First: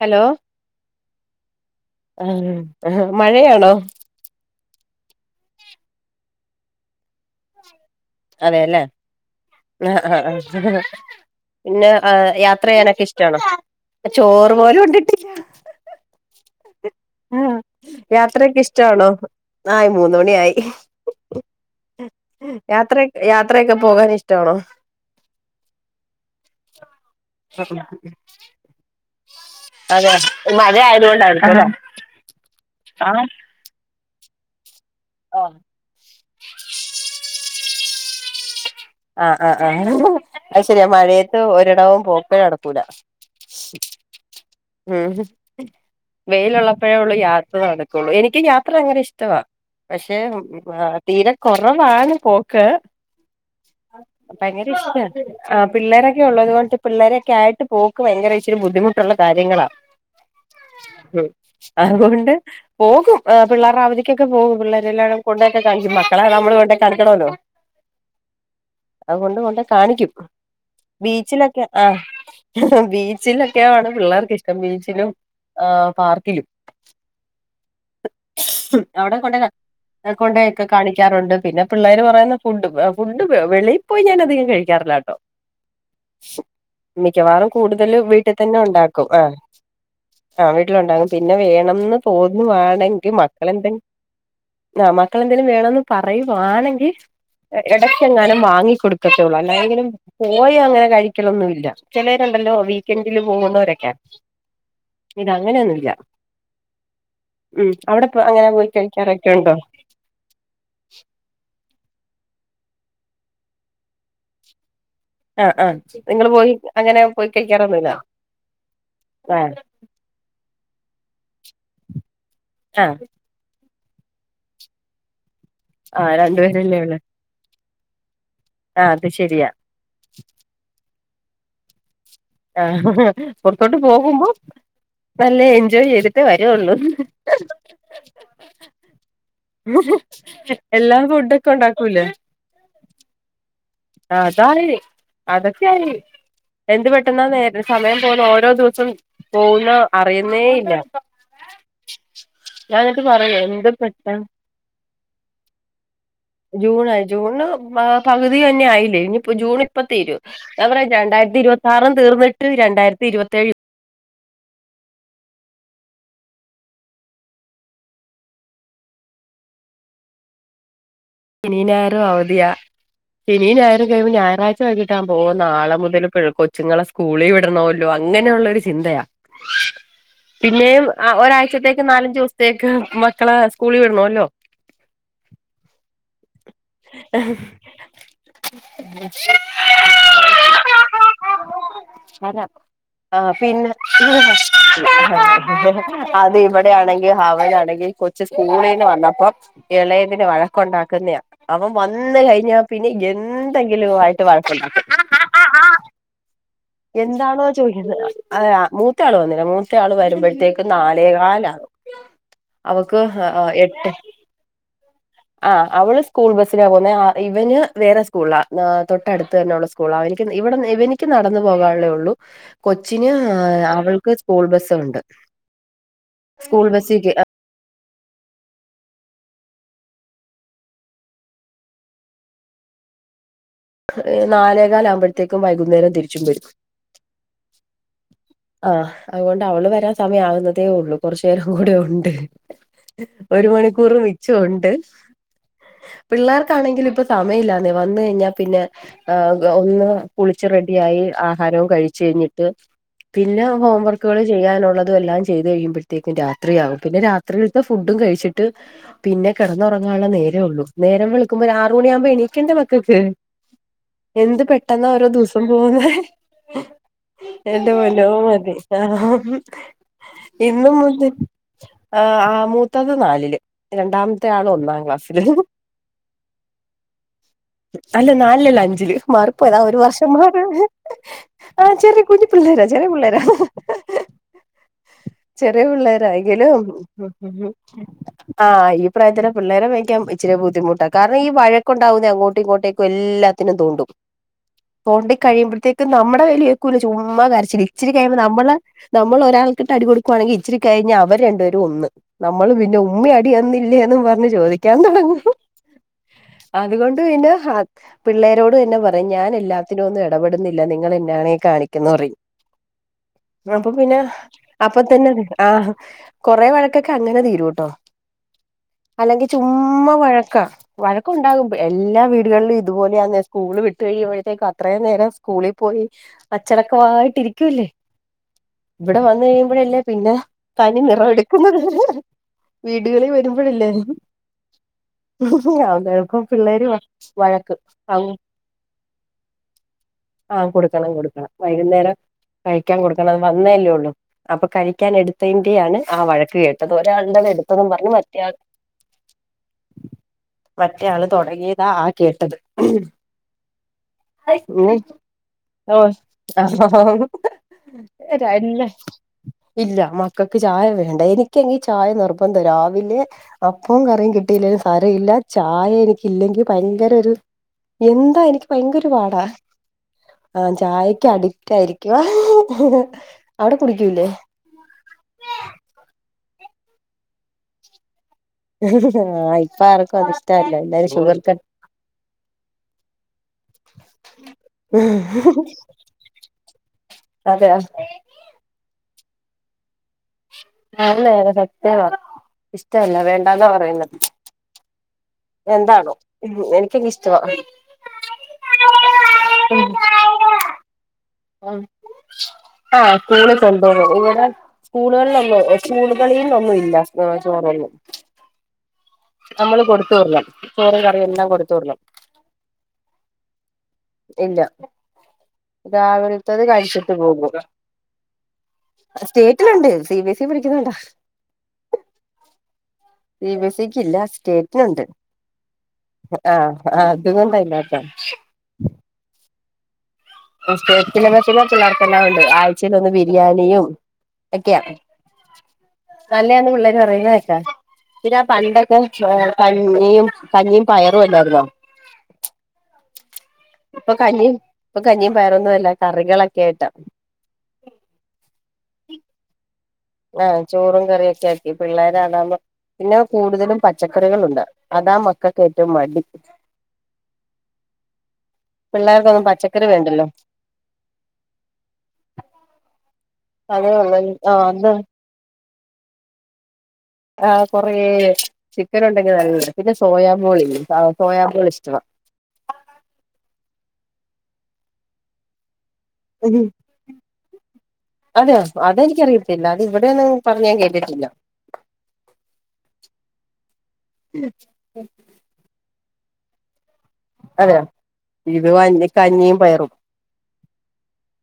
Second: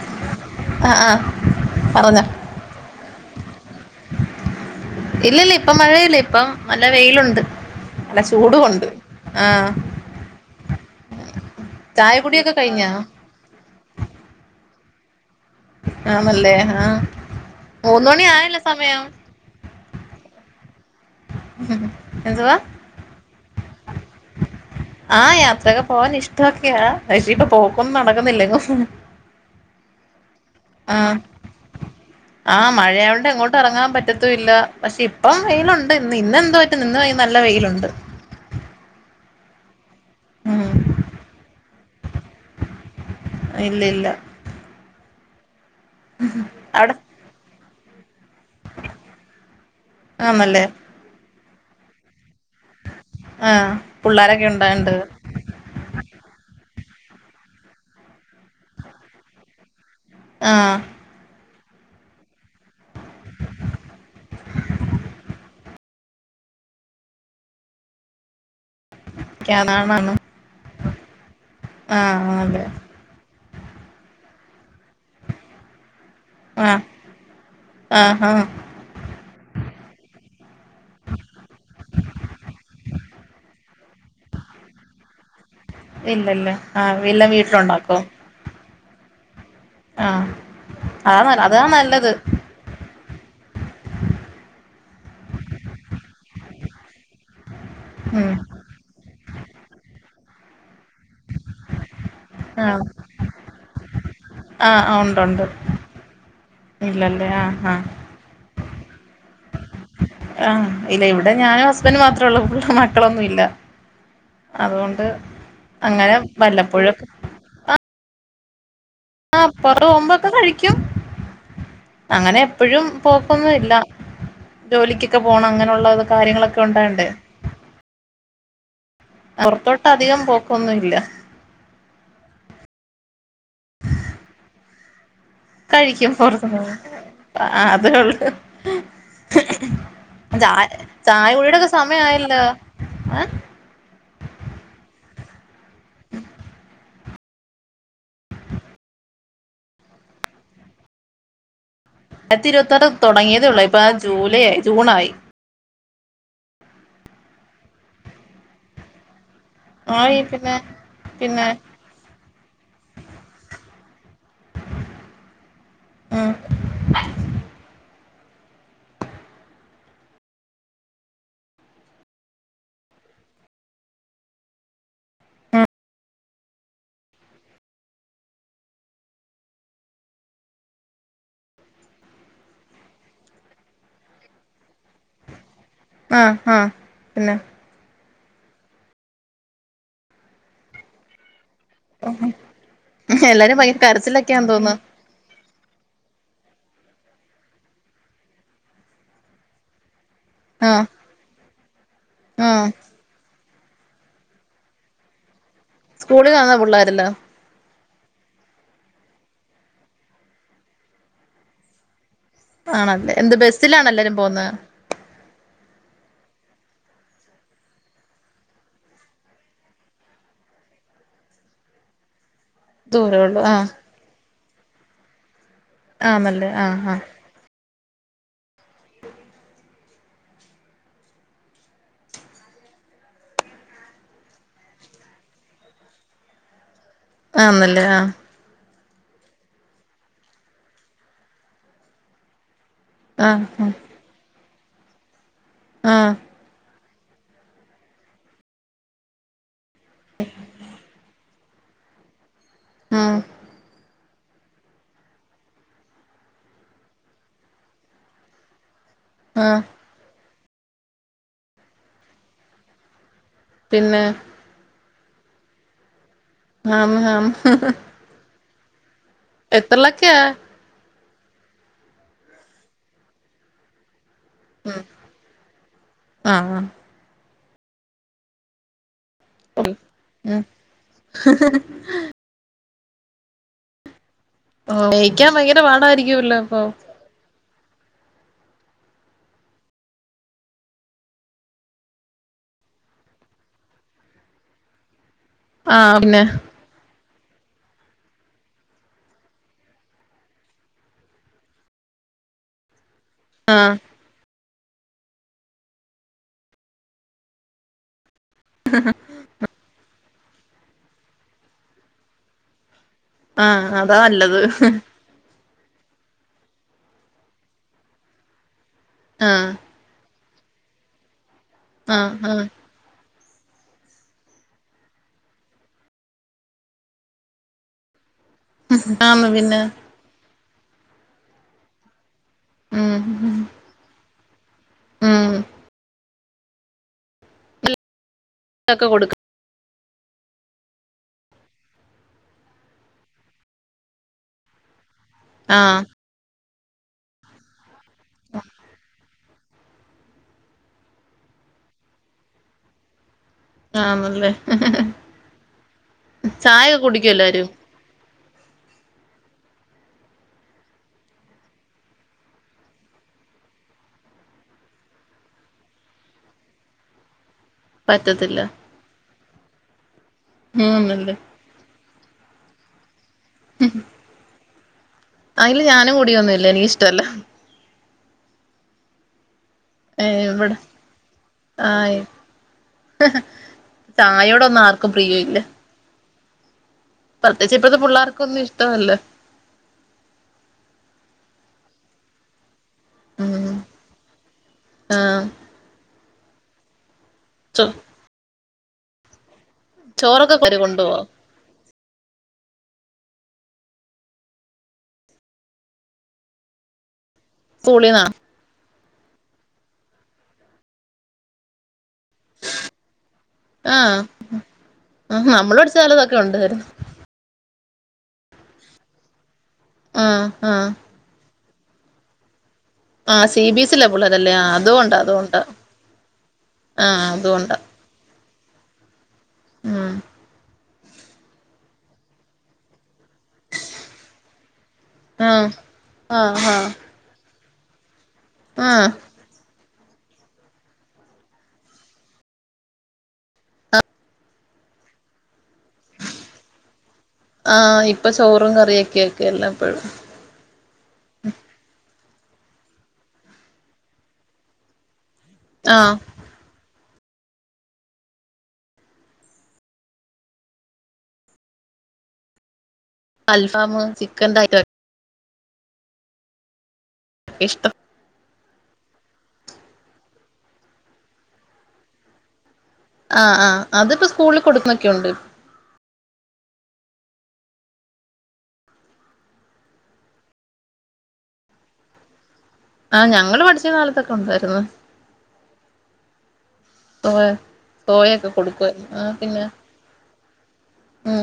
Hello ആ ആ പറഞ്ഞോ ആ മഴയാണോ ഇല്ല ഇല്ല ഇപ്പ മഴ ഇല്ല ഇപ്പം നല്ല വെയിലുണ്ട് നല്ല അതെല്ലേ ചൂടുമുണ്ട് ആ ആ [inaudible] പിന്നെ ആ ചായ കുടിയൊക്കെ യാത്ര കഴിഞ്ഞാ ചെയ്യാനൊക്കെ ഇഷ്ടണോ ചോറ് പോലും ഉണ്ടി [unintelligible] ആണല്ലേ ആ മൂന്നു മണി ആയല്ലോ യാത്രയൊക്കെ സമയം ഇഷ്ടാണോ ആയി മൂന്നു മണി ആയി എന്തുവാ യാത്രയൊക്കെ പോകാൻ ഇഷ്ടാണോ ആ യാത്രയൊക്കെ പോവാൻ ഇഷ്ടൊക്കെയാ പഷേ ഇപ്പൊ പോക്കൊന്നും നടക്കുന്നില്ലെങ്ങും അതെ മഴ ആ ആയതുകൊണ്ടായിരിക്കുംല്ലേ ആ മഴയകൊണ്ട് എങ്ങോട്ട് ഇറങ്ങാൻ പറ്റ പറ്റത്തും ഇല്ല പക്ഷെ ഇപ്പം വെയിലുണ്ട് ഇന്ന് ഈന്നെന്തു പറ്റി നിന്ന് നല്ലവെയിലുണ്ട് ആ ആ ആ അ ശെരിയാ മഴയത്ത് ഓരോ ടവും പോക്കെ നടക്കൂല ഇല്ല ഇല്ല ഉം അവിടെ വെയിലുള്ളപ്പോഴേ ഉള്ളു യാത്ര നട കത്തൊള്ളൂ എനിക്ക് യാത്ര അങ്ങനെ ഇഷ്ടമാണ് പക്ഷെമൂ മൂ ആന്നല്ലേ ആ തീരെ കൊറവാണ് പോ ക്കെ ആ പുള്ളാരൊക്കെ ഭയങ്കര ഉണ്ടായോണ്ട് ഇഷ്ട ആ പിള്ളേരൊക്കെ ഉള്ളത് കൊണ്ട് പിള്ളേരെൊക്കെ ആയിട്ട് പോക്ക് ഭയങ്കര ഇച്ചിരി ബുദ്ധിമുട്ടുള്ള കാര്യങ്ങളാ ആ ഉം അതുകൊണ്ട് പോകും ആ പിള്ളേർ അവധിക്കൊക്കെ പോകും പിള്ളേരെ എല്ലാടം കൊണ്ടോക്കെ കനിക്കും മക്കളാ നമ്മള് കൊണ്ടേ കാണിക്കാണോല്ലോ കണിക്കണല്ലോ അതുകൊണ്ട് കൊണ്ട് അതാണ് കാണിക്കും ആണ് ബീച്ചിലൊക്കെ ആ ആഹ് അതെ ബീച്ചിലാ പിള്ളർക്ക ഇഷ്ടം ബീച്ചിലും പാർ ആഹ് ആഹ് ആഹ് അവിടെ കൊണ്ടായി കൊണ്ടായി ഒക്കെ കാണിക്കാറുണ്ട് പിന്നെ പിള്ളേര് പറയുന്ന ഫുഡും ഫുഡും വെളിയിൽ പോയി ഞാനധികം കഴിക്കാറില്ല കേട്ടോ ഇല്ലല്ല ആഹ് എല്ലാം മിക്കവാറും കൂടുതൽ വീട്ടിലുണ്ടാക്കോ വീട്ടിൽ തന്നെ ഉണ്ടാക്കും ആഹ് ആഹ് ആ വീട്ടിലുണ്ടാകും. അതാ പിന്നെ നല്ല അതാ വേണംന്ന് നല്ലത് തോന്നു വാണ മക്കളെന്തെ ആ മക്കൾെന്തെങ്കിലും വേണന്ന് പറയുവാണെങ്കിൽ ഉം എങ്ങാന വാങ്ങിക്കടുക്കത്തേ ഉള്ളൂ അല്ലെങ്കിലും പോയി അങ്ങനെ കഴിക്ക ഒരിക്കലൊന്നുമല്ല ചിലരുണ്ടല്ലോ ആഹ് വീക്കെൻഡില് പോകണ്ടവരൊക്ക ആഹ് ആഹ് ഉണ്ട് ഉണ്ട് ഇതങ്ങനെയൊന്നുമല്ല ഇല്ലല്ലേ ആഹ് ഉ ആഹ് അവിടെ അങ്ങനെ പോയി കഴിക്കാറൊക്കെ ഉണ്ടോ ആഹ് ഇല്ല ഇവിടെ ഞാനും ഹസ്ബൻഡും മാത്രേള്ളൂ [unintelligible] മക്കളൊന്നും ഇല്ല അതൊ ആഹ് ആഹ് നിങ്ങള് പോയി അങ്ങനെ പോയി കഴിക്കാറൊന്നുല്ല ആഹ് പൊറോമ്പൊക്കെ കഴി ഴിക്കും അങ്ങനെ എപ്പോഴും ആഹ് പോക്കൊന്നും ഇല്ല ജോലിക്കൊക്കെ പോണം അങ്ങനെയുള്ള ആഹ് കാര്യങ്ങളൊക്കെ രണ്ടുപേരല്ലേ ഉള്ളൂ ഉണ്ടാകണ്ടേ ആഹ് അത് ശരിയാ പുറത്തോട്ട് അധികം പോക്കൊന്നും ഇല്ല ആഹ് പുറത്തോട്ട് പോകുമ്പോ നല്ല എൻജോയ് കഴിക്കും ചെയ്തിട്ടേ വരുള്ളൂ പുറത്തുന്ന് അതേ ഉള്ളു ചായ എല്ലാ ചായ ഫുഡൊക്കെ കുടിയുടെക്കെ ഉണ്ടാക്കൂലേ സമയായല്ലോ ഏ അതായി അതക്ക എന്ത് പറ്റ ട്ടന്നാ നേരെ സമയം പോന്ന ഓരോ ദിവസം പോന്ന അറിയുന്നേ ഇല്ല ആയിരത്തി ഞാൻ ഇരുപത്താറ് എന്നിട്ട് പറയും തുടങ്ങിയതേ ഉള്ളു എന്ത് ഇപ്പൊ ആഹ് ജൂലൈ ആയി ജൂണായി ജൂൺ ആയി ജൂൺന് പകുതിയായി ഞ്ഞായില്ലേ ഞ്ഞി ഇപ്പൊ ജൂൺ ആയി ഇപ്പത്തീരും പിന്നെ എന്താ പറയാ രണ്ടായിരത്തി പിന്നെ ഇരുപത്താറ് തീർന്നിട്ട് രണ്ടായിരത്തി ഇരുപത്തേഴ് ആഹ് ശനീം ഞായറും അവധിയാ ശനീം ഞായറും കഴിയുമ്പോ ഞായറാഴ്ച വൈകിട്ടാവുമ്പോ ഓഹ് നാളെ മുതൽ കൊച്ചുങ്ങളെ സ്കൂളിൽ വിടണല്ലോ അങ്ങനെയുള്ളൊരു ചിന്തയാ പിന്നേം ഒരാഴ്ചത്തേക്ക് നാലഞ്ചു ദിവസത്തേക്ക് മക്കള സ്കൂളി വിടണല്ലോ ആഹ് ആഹ് പിന്നെ ആ എല്ലാരും പിന്നെ ഭയങ്കര കരച്ചിലൊക്കെയാന്ന് തോന്നുന്നു [unintelligible] ഇവിടെ ആണെങ്കിൽ ഹ ണെങ്കിൽ കൊച്ചു സ്കൂളീന്ന് വന്നപ്പോം ഇളയതിന് ആഹ് കൊണ്ടാക്കുന്നയാ അവൻ വന്ന് കഴിഞ്ഞ ആഹ് പിന്നെ എന് എന്തെങ്കിലും ആയിട്ട് വഴക്കൊണ്ടാക്കും. സ്കൂളിലാണോ പിള്ളേരെല്ലാം. ഏതെ മൂത്തയാള് വന്നില്ല മൂത്ത ആള് വരുമ്പോഴത്തേക്കും നാലേകാലാകും. അവക്ക് ആണല്ലോ എന്ത് എട്ട് ബസ്സിലാണോ എല്ലാരും പോന്നേ ആഹ് അവള് സ്കൂൾ ബസ്സിൽ പോന്നേ ആ ഇവന് വേറെ സ്കൂളിലാ ആഹ് തൊട്ടടുത്ത് തന്നെ ഉള്ള സ്കൂളാ ഇവനിക്ക് ഇവിടുന് ഇവനിക്ക് നടന്നു പോകാനുള്ളേ ഉള്ളു. കൊച്ചിന് ദൂരേ ഉള്ളൂ ആഹ് അവൾക്ക് സ്കൂൾ ബസ്സ് ഉണ്ട്. ആന്നല്ലേ ആഹ് ആഹ്. ഏഹ് നാലേകാല് ആകുമ്പോഴത്തേക്കും വൈകുന്നേരം തിരിച്ചും വരും. ആന്നല്ലേ ആഹ് ആഹ് അതുകൊണ്ട് അവള് വരാൻ സമയം ആവുന്നതേ ഉള്ളൂ കുറച്ച് നേരം കൂടെ ഉണ്ട്. ആഹ് ഒരു ആഹ് മണിക്കൂർ മിച്ചു [inaudible] പിള്ളേർക്കാണെങ്കിൽ ഇപ്പം സമയില്ലാന്നെ വന്ന് കഴിഞ്ഞാല്. പിന്നെ ആഹ് ഫുള്ള് കുളിച്ച് റെഡിയായി. ആഹാരവും കഴിച്ച് കഴിഞ്ഞ ട്ട് ആഹ് പിന്നെ ഹോംവർക്ക്. കാള് ചെയ്യാനുള്ളതും എല്ലാം ചെയ്ത് കഴിയുമ്പോഴത്തേക്കും രാത്രിയാകും പിന്നെ രാത്രിലത്തെ ഫുഡും കഴിച്ചിട്ട്. പിന്നെ ആഹ് കിടന്നുറങ്ങാനുള്ള നേരം. ഇത് ഉള്ള നേരം വെളുക്കുമ്പോ ഒരു ആറ് മണിയാകുമ്പോ എണീക്കണ്ടേ മക്കൾക്ക്. പിന്നെ എന്ത് പെട്ടെന്ന് ദിവസം പോകുന്നേ. ആന്ന് ആന്ന് എന്റെ പൊന്നോ മതി. [unintelligible] മ്മ് എത്രലൊക്കെയാ ഇന്ന് മുതൽ ആഹ് ആഹ് മൂത്തത് നാലില് രണ്ടാമത്. മത്തെ ഉം ഒന്നാം ക്ലാസ്സിലും. ആഹ് അല്ല നാലിയല്ല അഞ്ചില് മാറിപോയതാ ആഹ് ഒരു വർഷം മാറി ഉം ആ ചെറിയ കുഞ്ഞി പിള്ളേരാ. ചെറിയ പിള്ളേരാ ജയിക്കാൻ ഭയങ്കര ചെറിയ പാടയിരിക്കല്ലോ അപ്പൊ. ആഹ് ഈ പ്രായത്തിൽ പിള്ളേരെ മേയിക്കാൻ ഇച്ചിരി ബുദ്ധിമുട്ടാണ് കാരണം ഈ വഴക്കുണ്ടാവുന്ന അങ്ങോ ട്ട് ഇങ്ങോട്ടേക്ക എല്ലാത്തിനും തോണ്ടും തോണ്ടി. കഴിയുമ്പഴത്തേക്ക ആഹ് നമ്മ പിന്നെ വലിയക്ക ചോ അമ്മ കരച്ച ഇച്ചിരി കഴിയുമ്പോൾ നമ്മള് നമ്മൾ ഒരാൾക്കിട്ട് അടി കൊടുക്കുവാണെങ്കിൽ ഇച്ചിരി കഴിഞ്ഞ അവര് രണ്ടുപേും ഒന്ന് നമ്മള് പിന്നെ ഉമ്മ അടി ആഹ് വന്നില്ലേ എന്നന്ന് പറു ചോദി ഞാൻ തുടങ്ങും അതുകൊ ണ്ട് പിന്നെ ഹ പിള്ളേരോട് തന്നെ പറയും ഞാൻ എല്ലാത്തിനുംന്ന് ഇടപെടുന്നില്ല നിങ്ങ എന്നാണേ കാണിക്കുന്നറി ആഹ് അപ്പ അതാ പിന്നെ നല്ലത് അപ്പ തന്നെ ആഹ് കൊറേ വഴക്കൊക്കെ അങ്ങനെ തീരൂട്ടോ അല്ലെങ്കിൽ ആഹ് ചുമ്മാ വഴ ക്ക വഴക്കൊണ്ടാകുമ്പേ എല്ലാ ആഹ് ആഹ് വീടുകളിലും ഇതുപോലെന്നെ സ്കൂള് വിട്ടഴിയുമ്പോഴത്തേക്കും അത്രയും നേരം സ്കൂളിപോയി അച്ചടക്കവായിട്ടിരിക്കൂവല്ലേ ഇവിടെ വന്ന് ആന്ന് പിന്നെ കഴിയുമ്പോഴല്ലേ പിന്നെ തനി നിറവെടുക്കുന്നത് വീടുകളിൽ ഉം വരുമ്പോഴില്ലെ ഉം [unintelligible] പിള്ളേര് വഴക്ക് ആഹ് തൊക്കെ കൊട് ആഹ് കൊടുക്കണം കൊടുക്കണം വൈകുന്നേരം കയിക്കാൻ കൊടുക്കണം വന്നല്ലേള്ളു അപ്പൊ കഴിക്കാൻ എട് തെന്റെയാണ് ആഹ് വഴക്ക് കേ അതൊരാള്ടെ എടുതൊന്നും പ [unintelligible] മറ്റേയാള് തുടങ്ങിയതാ ആഹ് കേട്ടത് ആന്നല്ലേ ഓ ഒഹൊ ചായ ഒക്കെ കുടിക്കോ എല്ലാരും ഹ ഇല്ല ഇല്ല മക്കൾക്ക് ചായ വേണ്ട എനിക്കങ്കിൽ ചായ നിർബന്ധം ആ രാവിലെ അപ്പവും കറിയും കിട്ടിയിലങ്കിലും സാരമില്ല ചായ എനി ഇല്ലെങ്കിൽ ഭയങ്കര ഒരു എന്താ പറ്റത്തില്ല എനിക്ക് ഭയങ്ക ഒരു പാടാ ആഹ് ചായക്ക് ആന്നല്ലേ അഡിക്റ്റ് ആയിരി അവിടെ കുടിക്കൂല്ലേ അയില് ഞാനും കൂടിയൊന്നും ഇല്ല എനിക്കിഷ്ടല്ല ആ ഇപ്പ ആർക്കും ഏ അത് ഇഷ്ടല്ല ഇവിടെ എല്ലാരും ഷുഗർ കട്ട് ആ ചായയോട് ഒന്നും ആർക്കും പ്രിയം ഇല്ല [inaudible] അതെയ പ്രത്യേകിച്ച് ഇപ്പഴത്തെ പിള്ളേർക്കൊന്നും ഇഷ്ടമല്ല ആല്ലേ എല്ലാ സത്യവാ ഇഷ് ഇഷ്ടല്ല ഉം വേണ്ടന്നാ പറയുന്നത് ആഹ് എന്താണോ യ്യോ എനിക്കങ്ങ് ഇഷ് ഷ്‌ടാ ചോ ചോറൊക്കെ കോരി കൊണ്ടു പോകുവോ ആ സ്കൂളിൽ കൊണ്ട് പോകും ഇങ്ങനെ സ്കൂളുകളിലൊന്നും സ്കൂളുകളിൽ നിന്ന് ഒന്നും ഇല്ല ആ ചോറു തന്നെ സ്കൂളീന്നാ നമ്മള് കൊടുത്ത് വിടണം ചോറും കറിയും എല്ലാം കൊടുത്തു വിടണം ആ ഇല്ല ആ നമ്മളുപഠി രാവിലത്തത് കഴിച്ചിട്ട് പോകും സ്റ്റേറ്റ് ഉണ്ട് സി ബി എസ് ഇ ആഹ് ൽ ആഹ് പഠിക്കുന്നുന്നോണ്ടാ ആഹ് C B B S E S ക്ക് ലാ ഇല്ല പിള്ളേരല്ലേ ആഹ് സ്റ്റേറ്റിനുണ്ട് അതുകൊണ്ടാ അതുകൊണ്ടാ ആ അതുകൊണ്ടാ ഇല്ലാത്ത [inaudible] ഉം സ്റ്റേറ്റിൽ എന്നു വെച്ചാ പിള്ളേർക്കെല്ലാം ഉണ്ട് ആഴ്ചയിൽ ഒന്ന് വീക്ക് ബിരിയാണിയും ഒക്കെയാ ആഹ് ആഹ് നല്ലതാന്ന് ആഹ് പിള്ളേര് പറയുന്നത് കേൾക്കാം പിന്നെ ആ പണ്ടൊക്കെ ആഹ് ചോറായി [unintelligible] യും കഞ്ഞിയും പയറും അല്ലാരുന്നോ ഇപ്പൊ കഞ്ഞിയും ഇപ്പോ കഞ്ഞിയും പയറും ആ ഇപ്പൊ ചോറും കറിയൊക്കെ ഒക്കെ എല്ലാം ആഹ് ചോറും കറിയൊക്കെ ആക്കി പിള്ളേ അതാവുമ്പോ പിന്നെ കൂടുതലും പച്ചക്കറികളുണ്ട് അതാ മക്ക ഏറ്റവും ആഹ് മടി പിള്ളേർക്കൊന്നും പച്ചക്കറി വേണ്ടല്ലോ അൽഫാമ് അതേള്ളൂ ആ ചിക്കന്റെ ഐറ്റം അതാ ആഹ് ഒക്കെ ഇഷ്ടം കൊറേ ചിക്കൻ ഉണ്ടെങ്കിൽ നല്ല പിന്നെ സോയാമോൾ ഇല്ല സോയാമോൾ ഇഷ്ടമാണ് ആ ആ അതിപ്പോ സ്കൂളിൽ കൊടുക്കുന്നൊക്കെയുണ്ട് അതെയൊ അതെനിക്കറിയത്തില്ല അത് ഇവിടെയൊന്നും പറഞ്ഞ് ഞാൻ കേട്ടിട്ടില്ല ആഹ് ഞങ്ങള് പഠിച്ച കാലത്തൊക്കെ ഉണ്ടായിരുന്നു സോയ അതെയോ സോയ ഒക്കെ ഇത് വഞ്ഞി കൊടുക്കുവായിരുന്നു ആ കഞ്ഞിയും പിന്നെ പയറും മ്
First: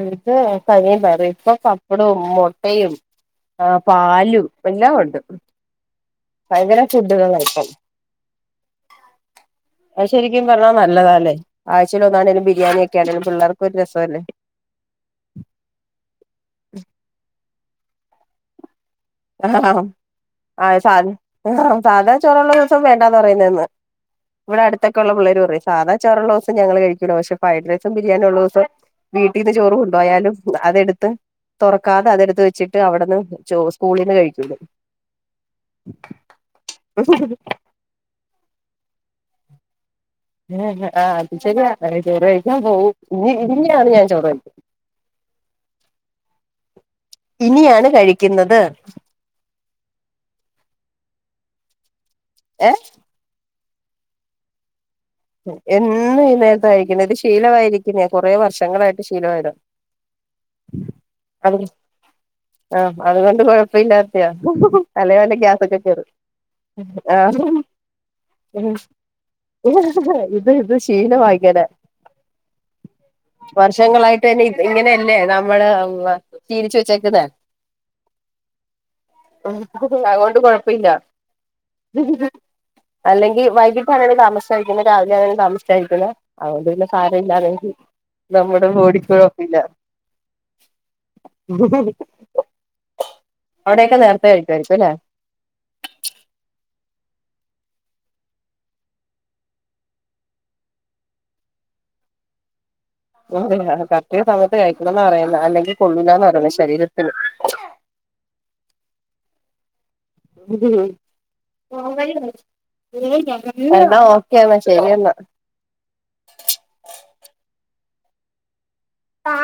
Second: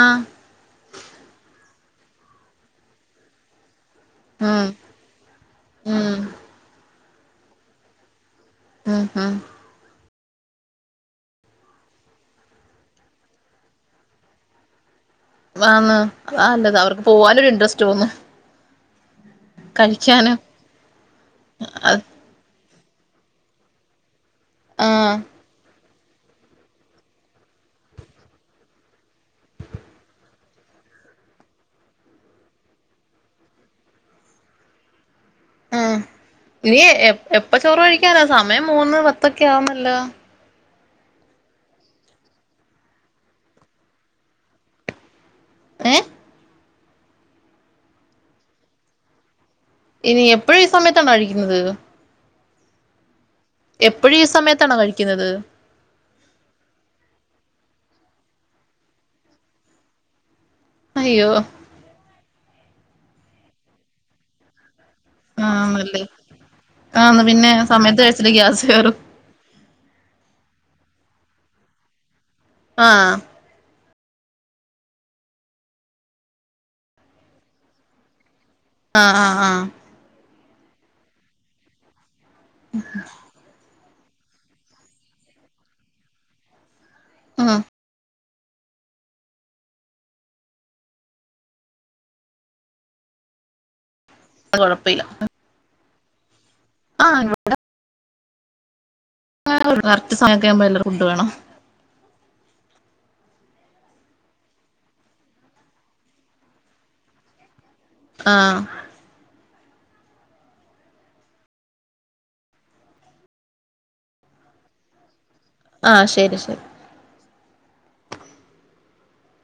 അതെ കഞ്ഞി പയറും ഇപ്പൊ പ ഇവിട മുട്ടയും ആ പാലും ഉം എല്ലാം ഉണ്ട് ഉം ഭയങ്കര [unintelligible] ഉം ഉം അ ശരിക്കും പറഞ്ഞാ നല്ലതാല്ലേ ആഴ്ചൽ ഒന്നാണേങ്കലും ബിരിയാണി ഒക്കൊണേങ്കലും പിള്ളേർക്ക് ഒരു രസംല്ലേ ആന്ന് അത് നല്ലതാ അവർക്ക് പോകാനൊരു ഇൻട്ര തോന്നും ആ കഴിക്കാനും ആ സാധ അത് സാധാ ചോറുള്ള ദിവസം വേണ്ടന്ന് പറയുന്നേന്ന് ഇവിടെ ആഹ് അടുത്തൊക്കെയള്ളേര് പറയും സാധ ചോറുള്ള ദിവസം ഞങ്ങൾ കഴിക്കൂല പക്ഷെ ഫ്രൈഡ്റൈസും ബിരിയാണിയ ഉള്ള ദിവസം വീട്ടിൽന്ന് ചോറും കൊണ്ട് പോയാലും അതെടുത്ത് തുറക്കാതെ അതെടുത്ത് വെച്ചിട്ട് അവിടുന്ന് ചോ സ്കൂളിന്ന് കഴിക്കു ഉം ഇനി എപ്പ ചോറ് കഴിക്കാനാ സമയം മൂന്ന് പ അപ്പൊക്കെയ ആവുന്നല്ല ആ അത് ശരിയാ ചോറ് കഴിക്കാൻ പോവും ഇനി ഇനിയാണ് ഞാൻ ചോറ് കഴി ഏ ഇനിയാണ് കഴിക്കുന്നത് ഇനി എപ്പോഴും ഈ സമയത്താണോ കഴിക്കുന്നത് ഏ എപ്പോഴും ഈ സമയത്താണ് കഴി എന്നും ഈ നേരത്ത കഴിക്കണത് ഇത് ശീലമായിരി കുറെേ വർഷങ്ങളായിട്ട് ശീലമായതാ അയ്യോ [unintelligible] ആഹ് അതുകൊണ്ട് കൊഴപ്പല്ലാത്തയാ തലേ വല്ല ഗ്യാസൊക്കെ ആണല്ലേ കേറും ആഹ് പിന്നെ സമയത്ത് കഴിച്ചില്ലേ ഗ്യാസ് കേറും ഇത് ഇത് ശീലമാ ഇങ്ങനെ ആഹ് വർഷങ്ങളായി ട്ടെ ഇങ്ങനെയല്ലേ നമ്മള് വ ശീലിച്ചു വെച്ചേക്കുന്നേ ആഹ് ആഹ് ഉം ആഹ് അങ്ങോ ത് കൊഴപ്പില്ല അല്ലെങ്കിൽ വൈകി [unintelligible] താമസായി ഇന്ന് രാവിലെ ഞാൻ താമസിച്ചായിരിക്കുന്നേ അത്കൊണ്ട് പിന്നെ ഉം കറന്റില്ലായെങ്കി [unintelligible] നമ്മുടെ ബോഡിക്ക് കുഴപ്പില്ല അവിടൊക്കെ നേര ത്തേ അത് കഴിക്കാരിക്കും അല്ലേ ആ ഇവിടെ ആ കറക്റ്റ് സമയം ആവുമ്പോ എല്ലാർക്കും ഫുഡ് വേണം അതെ കറക്റ്റ് സമയത്ത് കഴിക്കണംന്ന് എന്നാ പറയുന്നത് അല്ലെങ്കിൽ കൊള്ളൂലാന്നാ പറയുന്നേ ശരീരത്തിന് ആ എന്നാ ഓക്കേ എന്നാ ശരി എന്നാ ആശരി ശരി ആ